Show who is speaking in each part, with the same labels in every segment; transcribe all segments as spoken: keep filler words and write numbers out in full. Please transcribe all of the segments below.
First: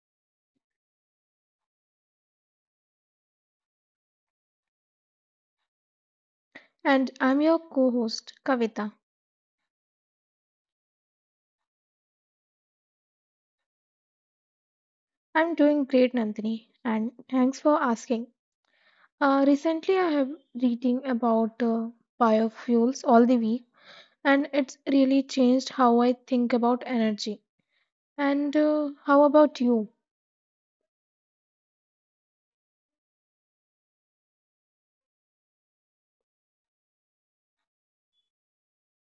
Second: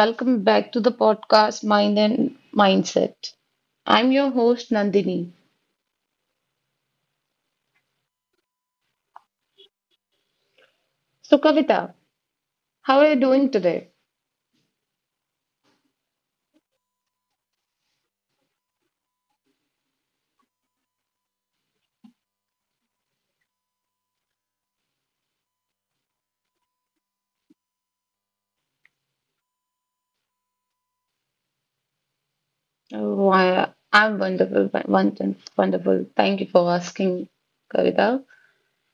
Speaker 1: welcome back to the podcast Mind and Mindset. I'm your host, Nandini.
Speaker 2: And I'm your co host, Kavita.
Speaker 1: So, Kavita, how are you doing today?
Speaker 2: I'm doing great, Nandini, and thanks for asking. Uh, recently, I have reading about uh, biofuels all the week, and it's really changed how I think about energy. And uh, how about you?
Speaker 1: Oh, I, I'm wonderful, wonderful, wonderful. Thank you for asking, Kavita.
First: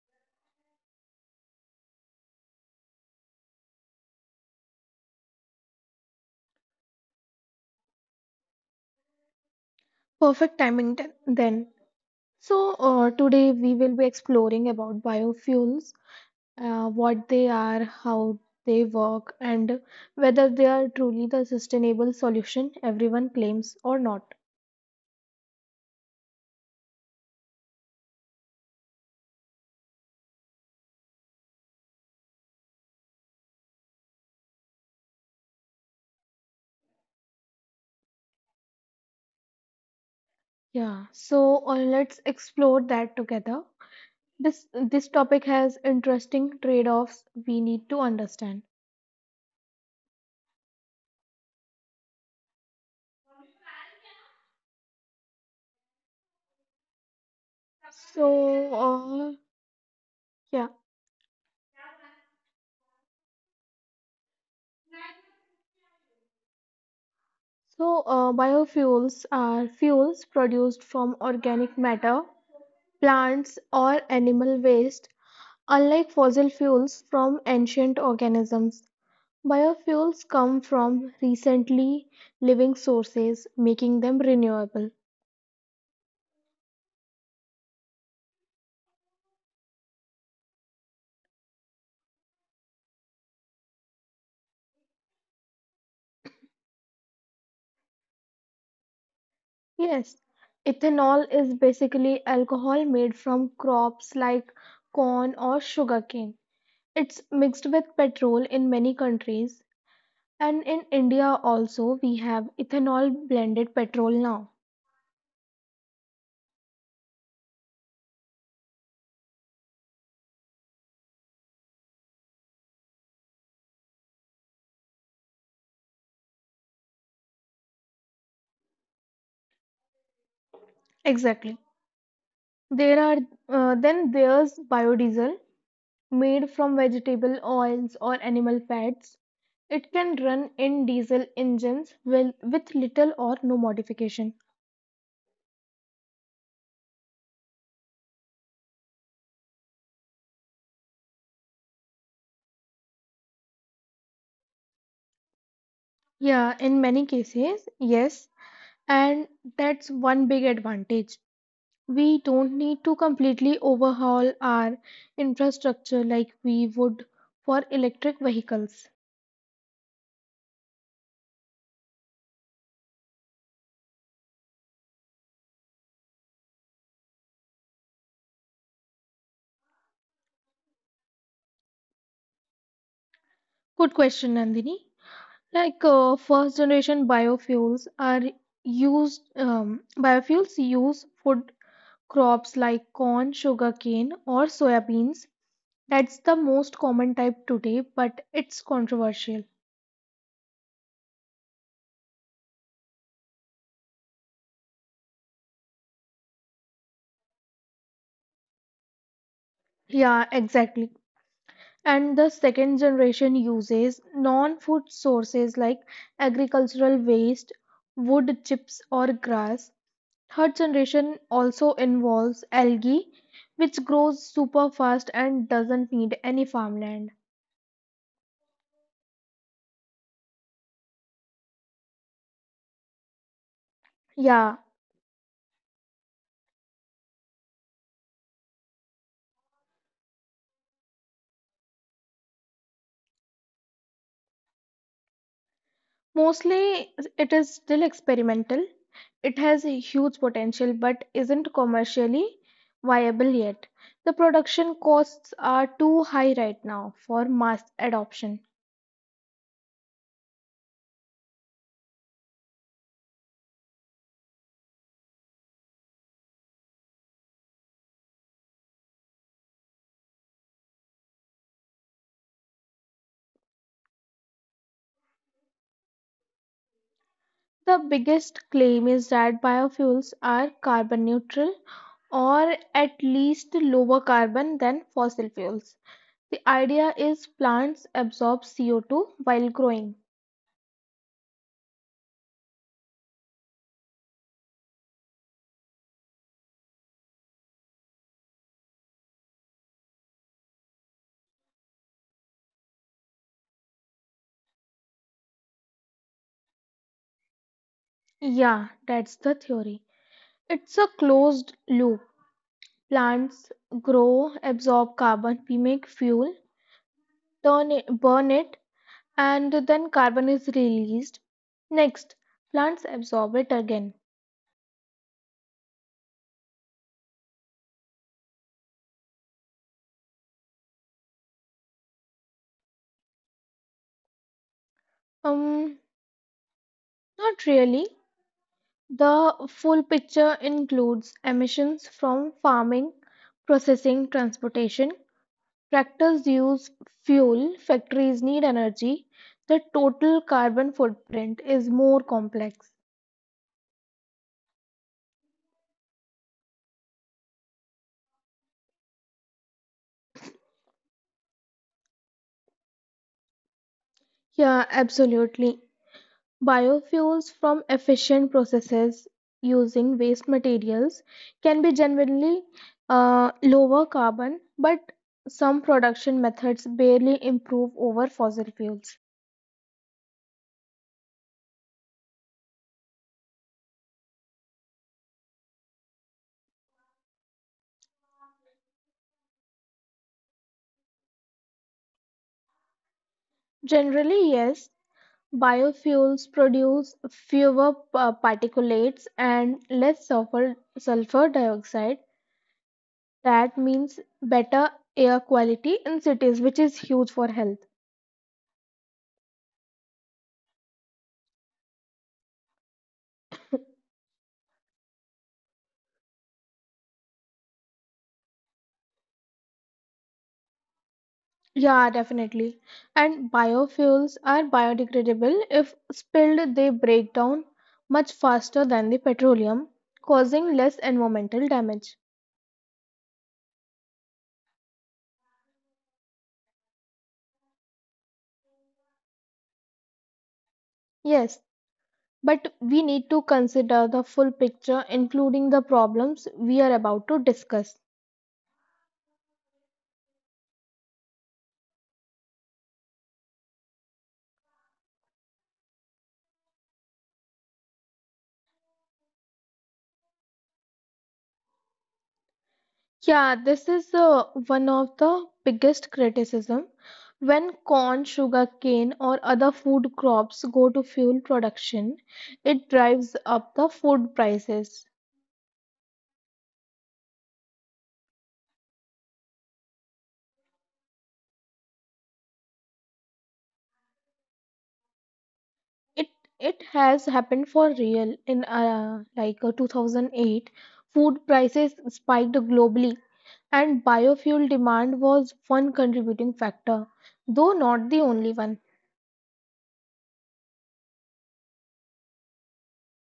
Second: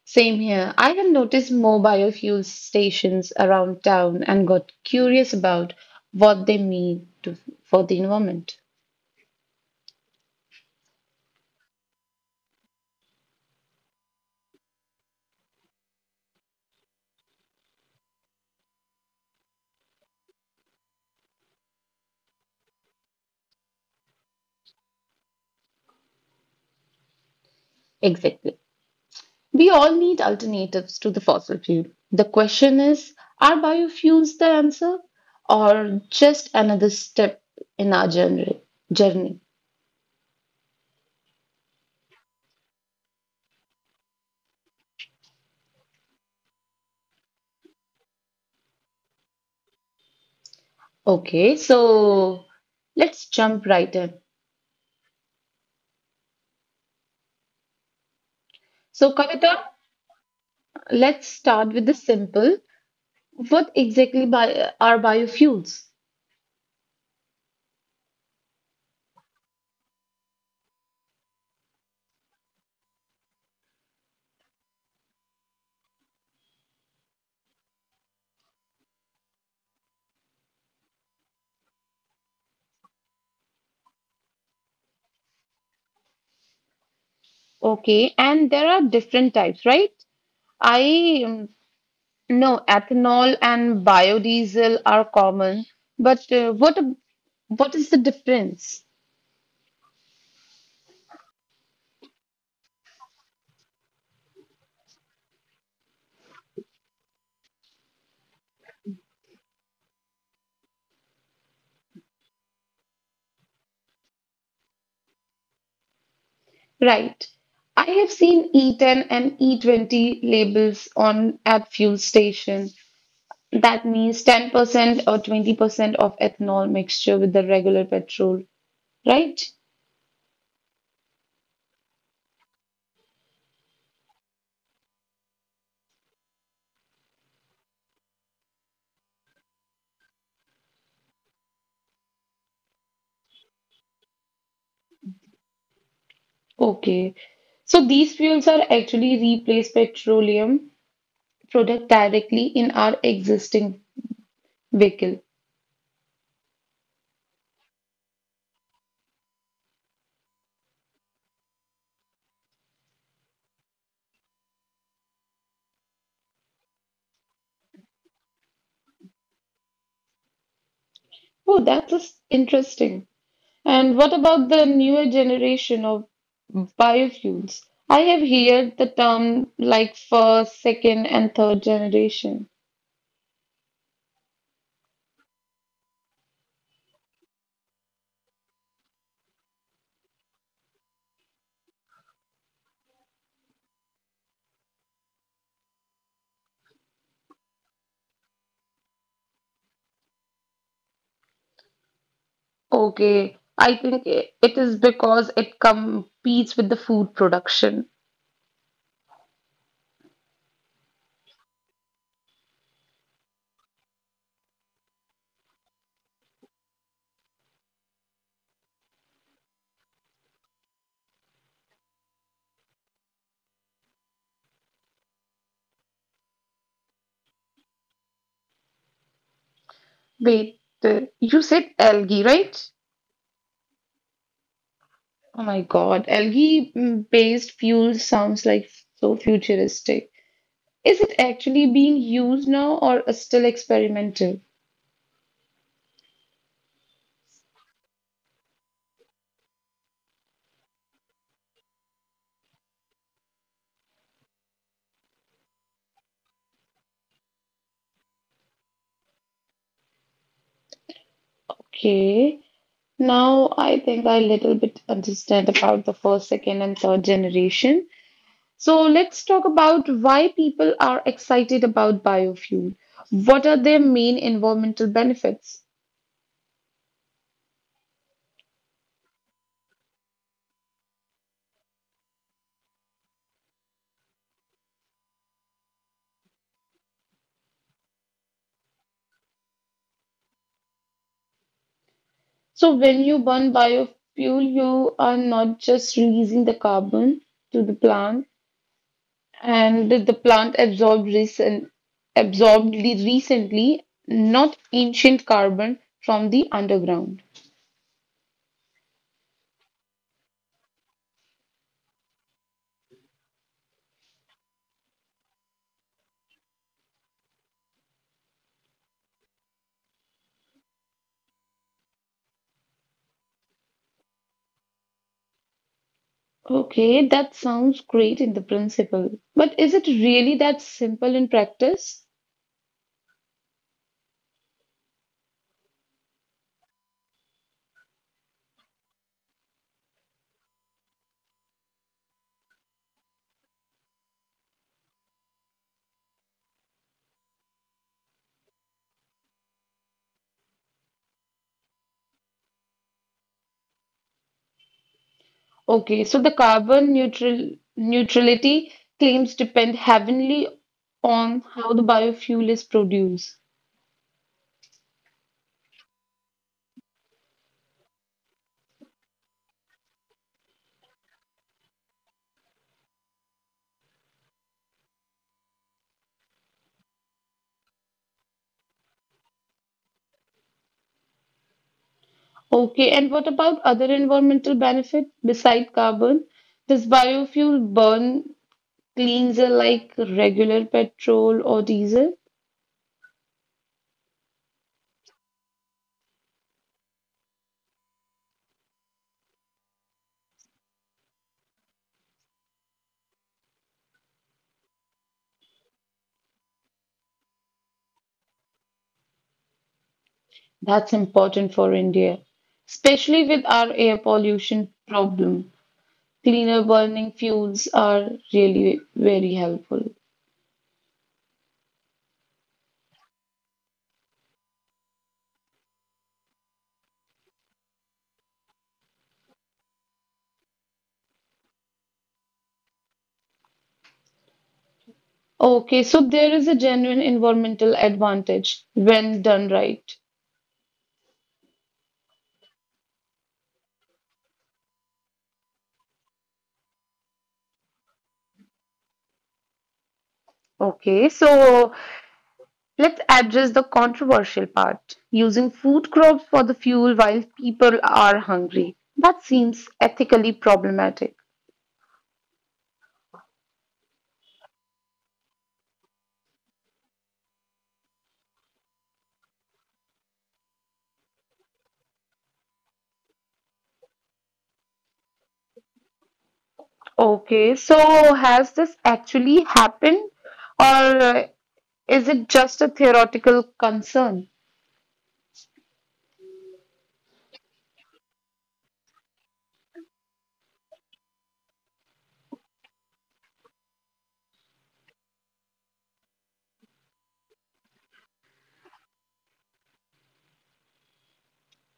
Speaker 1: Same here. I have noticed more biofuel stations around town and got curious about what they mean to, for the environment.
Speaker 2: Perfect timing th- then. So, uh, today we will be exploring about biofuels, uh, what they are, how they work, and whether they are truly the sustainable solution everyone claims or not.
Speaker 1: Exactly. We all need alternatives to the fossil fuel. The question is, are biofuels the answer or just another step in our journey? journey?
Speaker 2: Yeah, so uh, let's explore that together. This this topic has interesting trade-offs we need to understand.
Speaker 1: Okay, so let's jump right in.
Speaker 2: So,
Speaker 1: So,
Speaker 2: uh,
Speaker 1: Kavita,
Speaker 2: yeah.
Speaker 1: let's start with the simple. What exactly bi- are biofuels?
Speaker 2: So, uh, biofuels are fuels produced from organic matter, plants, or animal waste. Unlike fossil fuels from ancient organisms, biofuels come from recently living sources, making them renewable.
Speaker 1: Okay, and there are different types, right? I um, know ethanol and biodiesel are common, but uh, what ab- what is the difference?
Speaker 2: Yes, ethanol is basically alcohol made from crops like corn or sugarcane. It's mixed with petrol in many countries, and in India also we have ethanol blended petrol now.
Speaker 1: Right. I have seen E ten and E twenty labels on at fuel station. That means ten percent or twenty percent of ethanol mixture with the regular petrol, right?
Speaker 2: Exactly. There are uh, Then there's biodiesel made from vegetable oils or animal fats. It can run in diesel engines with, with little or no modification.
Speaker 1: Okay. So these fuels are actually replace petroleum product directly in our existing vehicle.
Speaker 2: Yeah, in many cases, yes. And that's one big advantage. We don't need to completely overhaul our infrastructure like we would for electric vehicles.
Speaker 1: Oh, that's just interesting. And what about the newer generation of biofuels? I have heard the term like first, second, and third generation.
Speaker 2: Good question, Nandini. Like uh, first generation biofuels are used, um, biofuels use food crops like corn, sugarcane, or soybeans. That's the most common type today, but it's controversial.
Speaker 1: Okay, I think i- it is because it competes with the food production.
Speaker 2: Yeah, exactly. And the second generation uses non food sources like agricultural waste, wood chips, or grass. Third generation also involves algae, which grows super fast and doesn't need any farmland.
Speaker 1: Wait, the, you said algae, right?
Speaker 2: Yeah,
Speaker 1: Oh my God, algae-based fuel sounds like so futuristic. Is it actually being used now or still experimental?
Speaker 2: mostly it is still experimental. It has a huge potential but isn't commercially viable yet. The production costs are too high right now for mass adoption.
Speaker 1: Okay. Now I think I little bit understand about the first, second, and third generation. So let's talk about why people are excited about biofuel. What are their main environmental benefits?
Speaker 2: The biggest claim is that biofuels are carbon neutral or at least lower carbon than fossil fuels. The idea is plants absorb C O two while growing.
Speaker 1: So when you burn biofuel, you are not just releasing the carbon to the plant, and the plant absorbed recent absorbed recently, not ancient carbon from the underground.
Speaker 2: Yeah, that's the theory. It's a closed loop. Plants grow, absorb carbon, we make fuel, turn it, burn it, and then carbon is released. Next, plants absorb it again.
Speaker 1: Okay, that sounds great in the principle, but is it really that simple in practice?
Speaker 2: Um, Not really. The full picture includes emissions from farming, processing, transportation. Tractors use fuel, factories need energy. The total carbon footprint is more complex.
Speaker 1: Okay, so the carbon neutral neutrality claims depend heavily on how the biofuel is produced.
Speaker 2: Yeah, absolutely. Biofuels from efficient processes using waste materials can be generally uh, lower carbon, but some production methods barely improve over fossil fuels.
Speaker 1: Okay, and what about other environmental benefit beside carbon? Does biofuel burn cleans air like regular petrol or diesel?
Speaker 2: Generally, yes, biofuels produce fewer pa- particulates and less sulfur, sulfur dioxide. That means better air quality in cities, which is huge for health.
Speaker 1: That's important for India, especially with our air pollution problem. Cleaner burning fuels are really very helpful.
Speaker 2: Yeah, definitely. And biofuels are biodegradable. If spilled, they break down much faster than the petroleum, causing less environmental damage.
Speaker 1: Okay, so there is a genuine environmental advantage when done right.
Speaker 2: Yes, but we need to consider the full picture, including the problems we are about to discuss.
Speaker 1: Okay, so let's address the controversial part. Using food crops for the fuel while people are hungry. That seems ethically problematic.
Speaker 2: Yeah, this is uh, one of the biggest criticism when corn, sugarcane or other food crops go to fuel production, it drives up the food prices.
Speaker 1: Okay, so has this actually happened or is it just a theoretical concern?
Speaker 2: It it has happened for real in uh, like uh, two thousand eight food prices spiked globally and biofuel demand was one contributing factor, though not the only one.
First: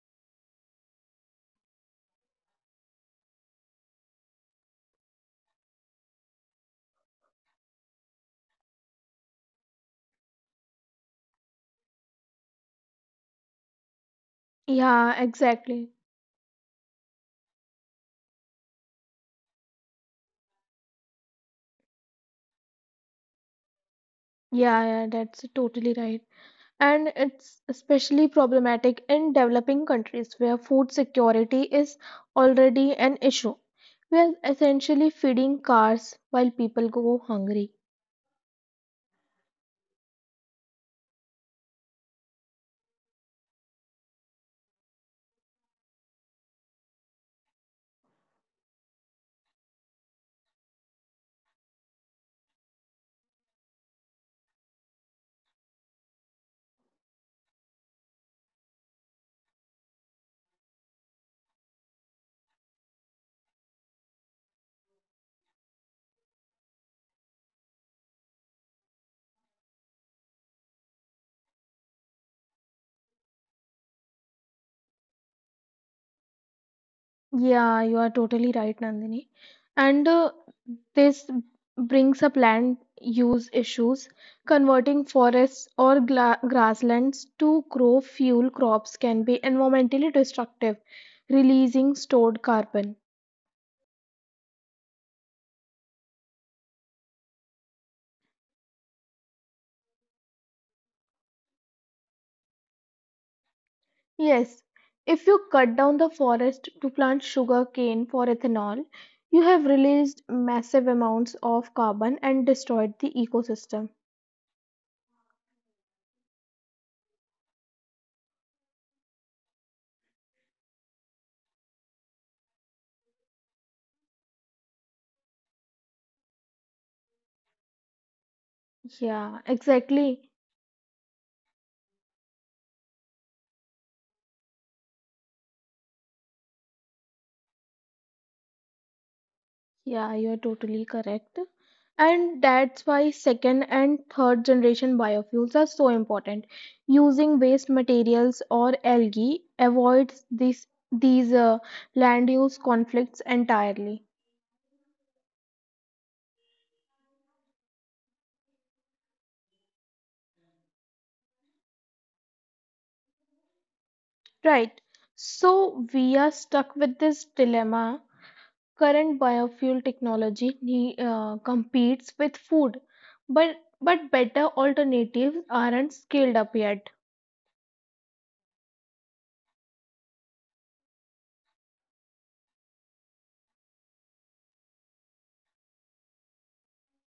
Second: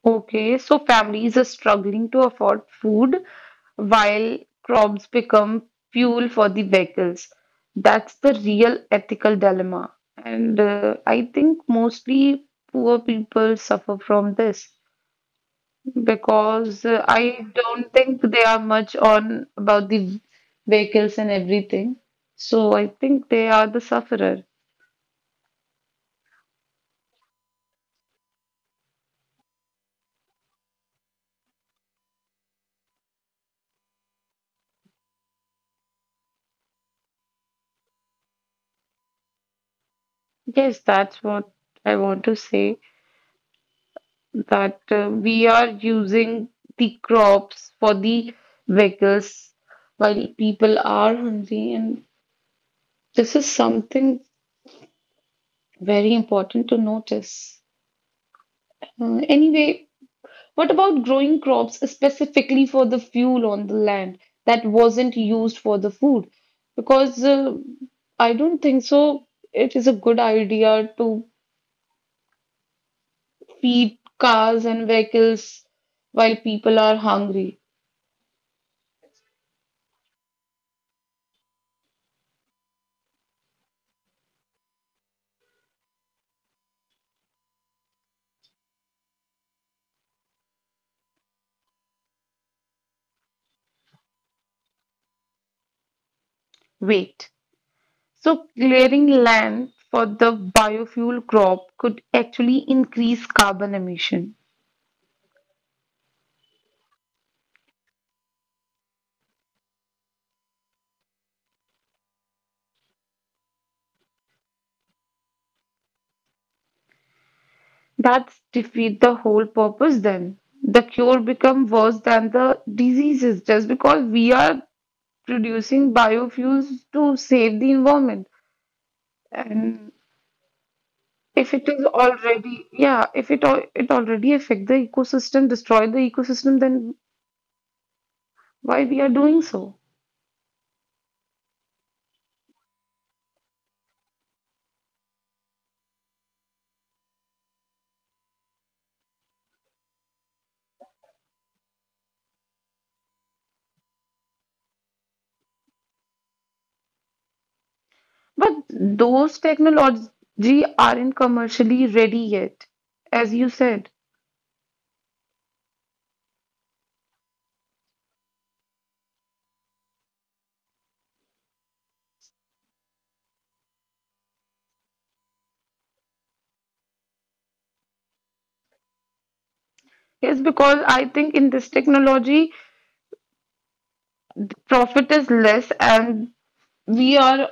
Speaker 1: Okay, so families are struggling to afford food while crops become fuel for the vehicles. That's the real ethical dilemma. And uh, I think mostly poor people suffer from this
Speaker 2: Yeah, exactly.
Speaker 1: because uh, I don't think they are much on about the vehicles and everything. So I think they are the sufferer.
Speaker 2: Yeah, yeah, that's totally right. And it's especially problematic in developing countries where food security is already an issue. We are essentially feeding cars while people go hungry.
Speaker 1: Yes, that's what I want to say, that uh, we are using the crops for the vehicles while people are hungry, and this is something very important to notice. Uh, anyway, what about growing crops specifically for the fuel on the land that wasn't used for the food? Because uh, I don't think so. It is a good idea to feed cars and vehicles while people are hungry.
Speaker 2: Yeah, you are totally right, Nandini. And uh, this brings up land use issues. Converting forests or gla- grasslands to grow fuel crops can be environmentally destructive, releasing stored carbon.
Speaker 1: Wait. So, clearing land for the biofuel crop could actually increase carbon emission.
Speaker 2: Yes, if you cut down the forest to plant sugar cane for ethanol, you have released massive amounts of carbon and destroyed the ecosystem.
Speaker 1: That's defeat the whole purpose then. The cure become worse than the diseases just because we are producing biofuels to save the environment. And
Speaker 2: Yeah, exactly.
Speaker 1: if it is already, yeah, if it al- it already affect the ecosystem, destroy the ecosystem, then why we are doing so?
Speaker 2: Yeah, you're totally correct. And that's why second and third generation biofuels are so important. Using waste materials or algae avoids this, these uh, land use conflicts entirely.
Speaker 1: But those technology aren't commercially ready yet, as you said.
Speaker 2: Right. So we are stuck with this dilemma. Current biofuel technology ne- uh, competes with food, but but better alternatives aren't scaled up yet.
Speaker 1: Yes, because I think in this technology, profit is less and we are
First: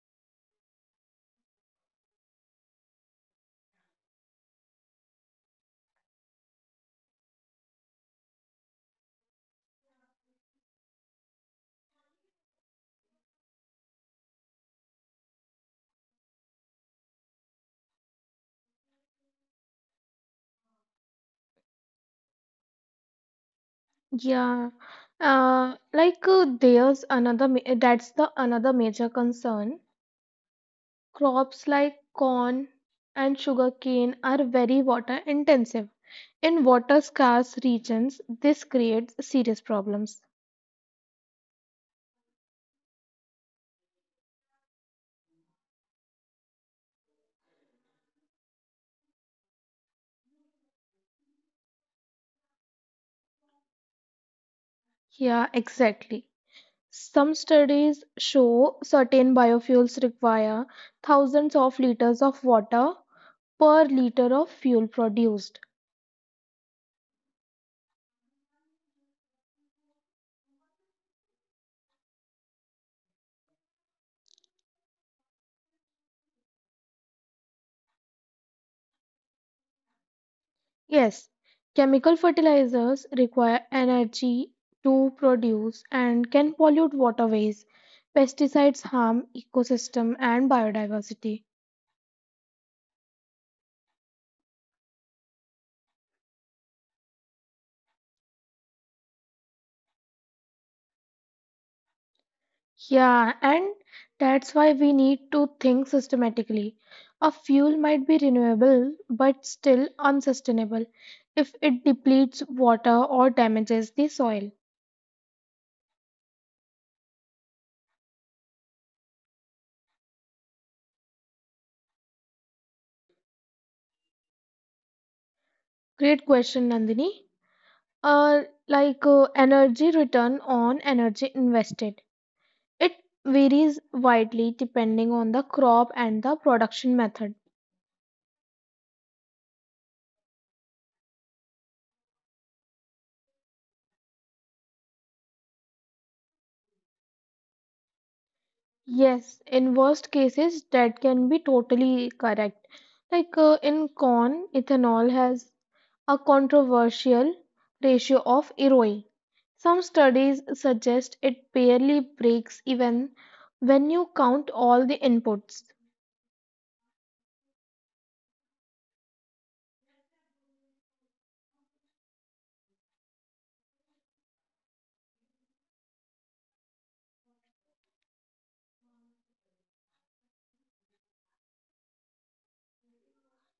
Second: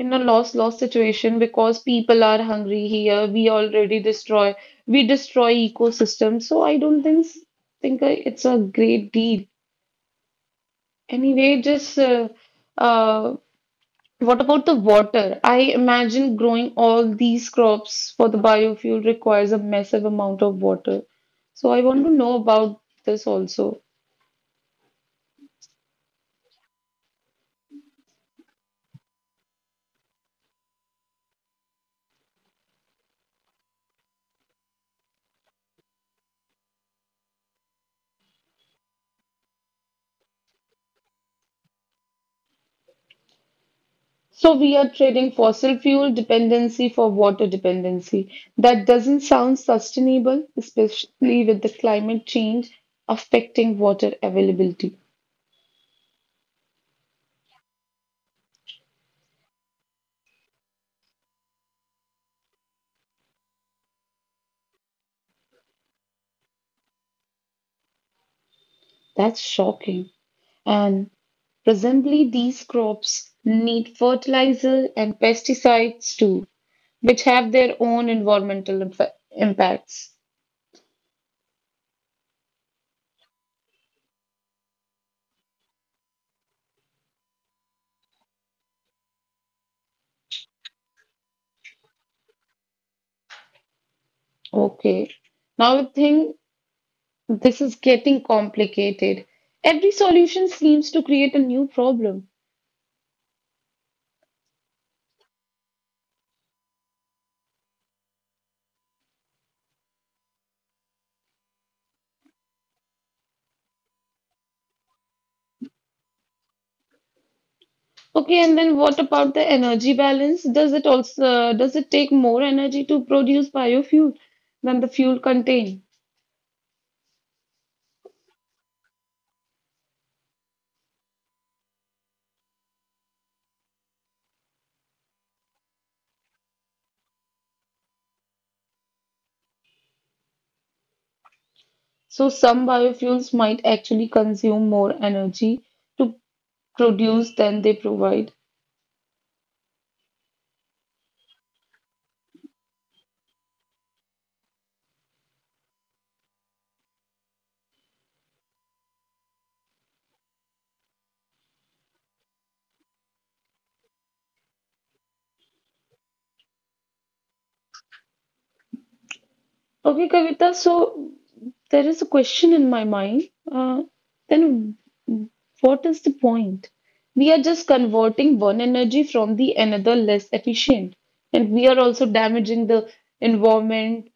Speaker 1: in a loss loss situation because people are hungry here. We already destroy, we destroy ecosystems. So I don't think think it's a great deal. Anyway, just uh, uh, what about the water? I imagine growing all these crops for the biofuel requires a massive amount of water. So I want to know about this also.
Speaker 2: Yeah, uh, like uh, there's another ma- that's the another major concern. Crops like corn and sugarcane are very water intensive. In water scarce regions, this creates serious problems.
Speaker 1: So we are trading fossil fuel dependency for water dependency. That doesn't sound sustainable, especially with the climate change affecting water availability.
Speaker 2: Yeah, exactly. Some studies show certain biofuels require thousands of liters of water per liter of fuel produced.
Speaker 1: That's shocking. And presumably these crops need fertilizer and pesticides too, which have their own environmental impa- impacts.
Speaker 2: Yes, chemical fertilizers require energy to produce and can pollute waterways. Pesticides harm ecosystem and biodiversity.
Speaker 1: Okay. Now I think this is getting complicated. Every solution seems to create a new problem.
Speaker 2: Yeah, and that's why we need to think systematically. A fuel might be renewable but still unsustainable if it depletes water or damages the soil.
Speaker 1: Okay, and then what about the energy balance? Does it also does it take more energy to produce biofuel than the fuel contained?
Speaker 2: Great question, Nandini. Uh, like uh, Energy return on energy invested. It varies widely depending on the crop and the production method.
Speaker 1: So some biofuels might actually consume more energy to produce than they provide.
Speaker 2: Yes, in worst cases, that can be totally correct. Like uh, in corn, ethanol has a controversial ratio of R O E. Some studies suggest it barely breaks even when you count all the inputs.
Speaker 1: Okay, Kavita, so there is a question in my mind. Uh, then what is the point? We are just converting one energy from the another less efficient, and we are also damaging the environment,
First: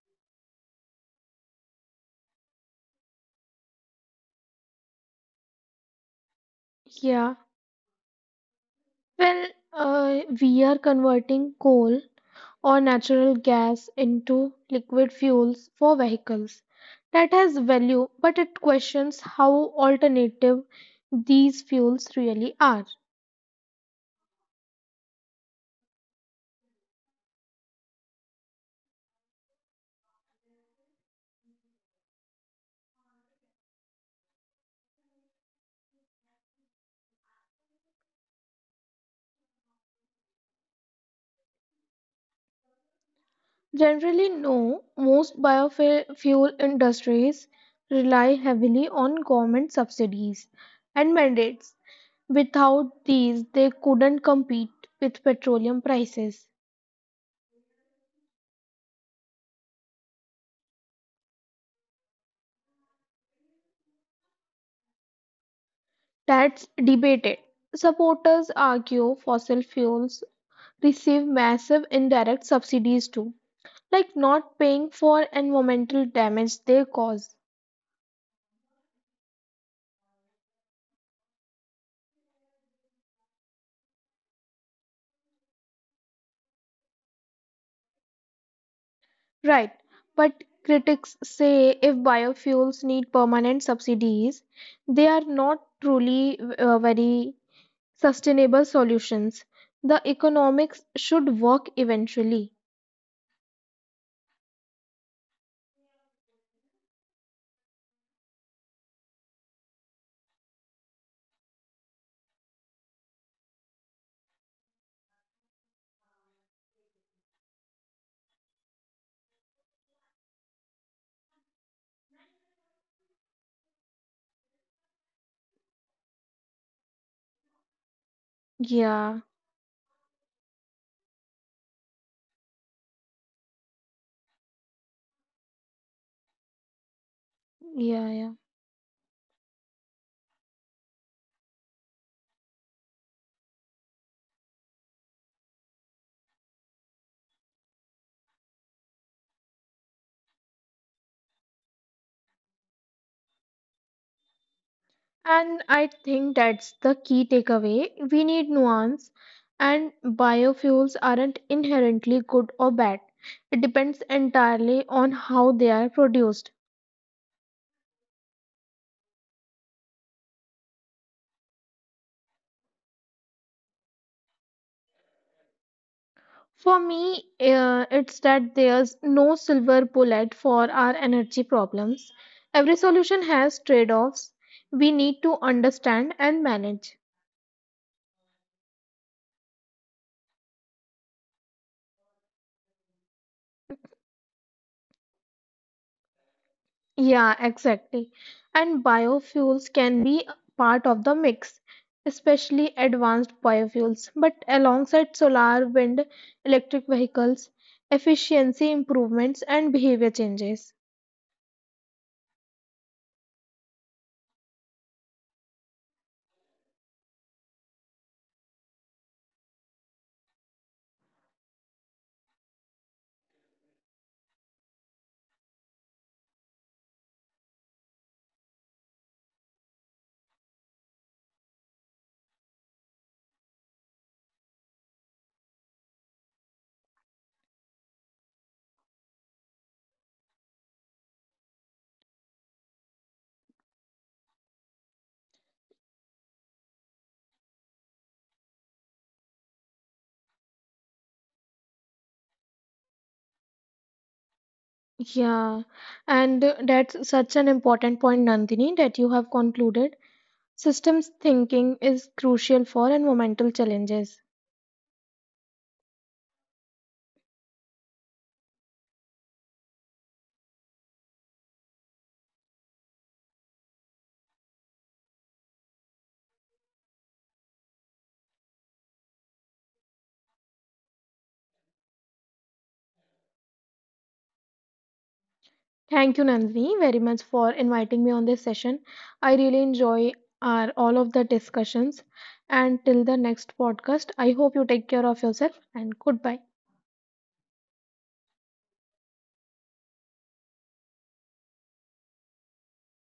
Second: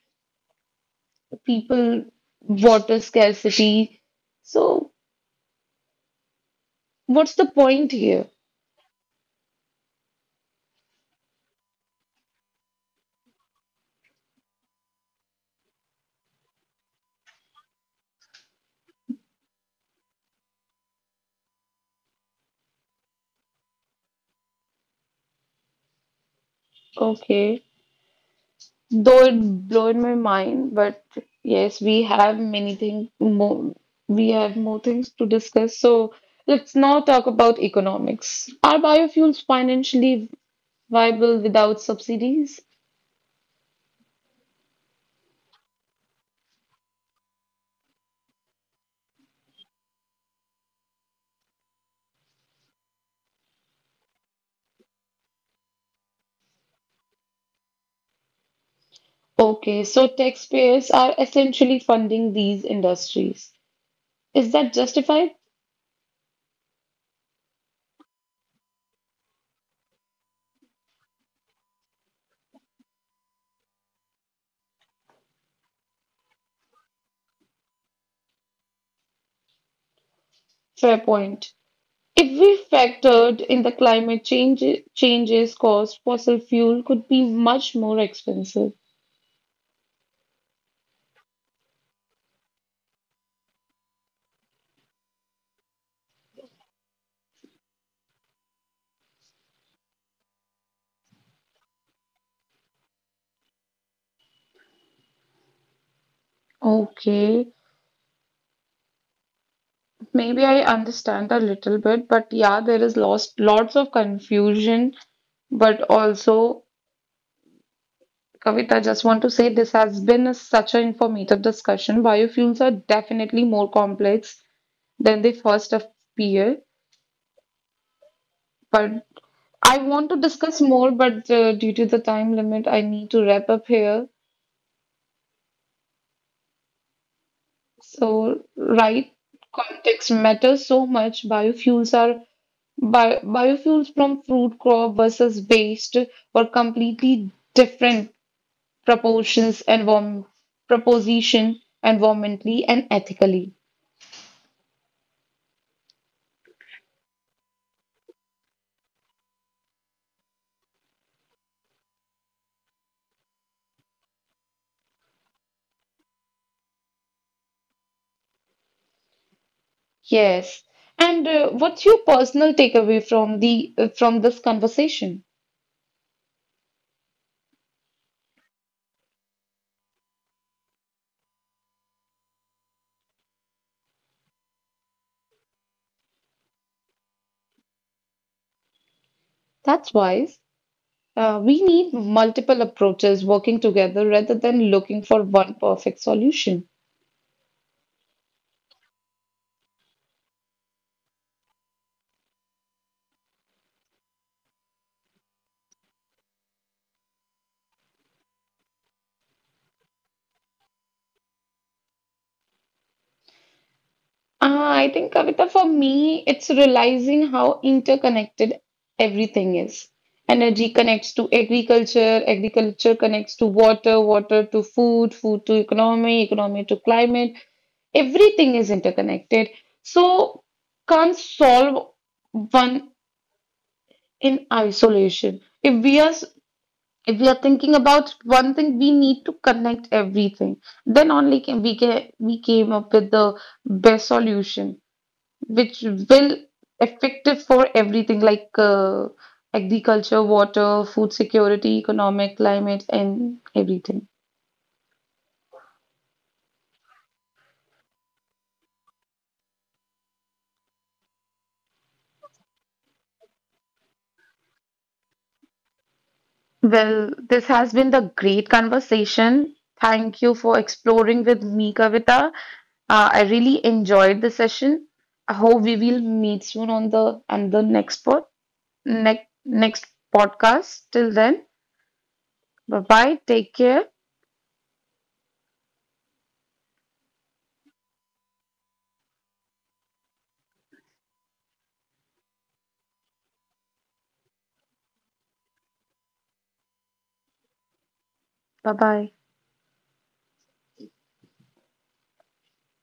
Speaker 1: people, water scarcity. So what's
Speaker 2: Yeah,
Speaker 1: the point here?
Speaker 2: well, uh, we are converting coal or natural gas into liquid fuels for vehicles. That has value, but it questions how alternative these fuels really are.
Speaker 1: Okay. Though it blown my mind, but yes, we have many things more. We have more things to discuss. So let's now talk about economics. Are biofuels financially viable without subsidies?
Speaker 2: Generally, no, most biofuel industries rely heavily on government subsidies and mandates. Without these, they couldn't compete with petroleum prices.
Speaker 1: Okay, so taxpayers are essentially funding these industries. Is that justified?
Speaker 2: That's debated. Supporters argue fossil fuels receive massive indirect subsidies too, like not paying for environmental damage they cause.
Speaker 1: Fair point. If we factored in the climate change changes caused, fossil fuel could be much more expensive.
Speaker 2: Right, but critics say if biofuels need permanent subsidies, they are not truly uh, very sustainable solutions. The economics should work eventually.
Speaker 1: Okay. Maybe I understand a little bit, but yeah, there is lost lots of confusion. But also, Kavita, just want to say this has been a, such an informative discussion. Biofuels are definitely more complex than they first appear. But
Speaker 2: Yeah,
Speaker 1: I want to discuss more, but uh, due to the time limit, I need to wrap up here.
Speaker 2: yeah, yeah.
Speaker 1: So, right, context matters so much. Biofuels are Bi biofuels from fruit crop versus waste were completely different proportions and proposition environmentally and ethically.
Speaker 2: And I think that's the key takeaway. We need nuance, and biofuels aren't inherently good or bad. It depends entirely on how they are produced.
Speaker 1: Yes. And uh, what's your personal takeaway from the uh, from this conversation?
Speaker 2: For me, uh, it's that there's no silver bullet for our energy problems. Every solution has trade offs we need to understand and manage.
Speaker 1: That's wise. Uh, we need multiple approaches working together rather than looking for one perfect solution.
Speaker 2: Yeah, exactly. And biofuels can be part of the mix, especially advanced biofuels. But alongside solar, wind, electric vehicles, efficiency improvements and behavior changes.
Speaker 1: Ah, I think, Kavita, for me, it's realizing how interconnected everything is. Energy connects to agriculture, agriculture connects to water, water to food, food to economy, economy to climate. Everything is interconnected. So, can't solve one in isolation. If we are if we are thinking about one thing, we need to connect everything. Then only can we get we came up with the best solution which will effective for everything like uh, agriculture, water, food security, economic, climate, and everything.
Speaker 2: Yeah, and that's such an important point, Nandini, that you have concluded. Systems thinking is crucial for environmental challenges.
Speaker 1: Well, this has been the great conversation. Thank you for exploring with me, Kavita. Uh, I really enjoyed the session. I hope we will meet soon on the and the next pod next next podcast. Till then, bye bye. Take care.
Speaker 2: Thank you, Nandini, very much for inviting me on this session. I really enjoy our all of the discussions. And till the next podcast, I hope you take care of yourself and goodbye.
Speaker 1: Bye bye.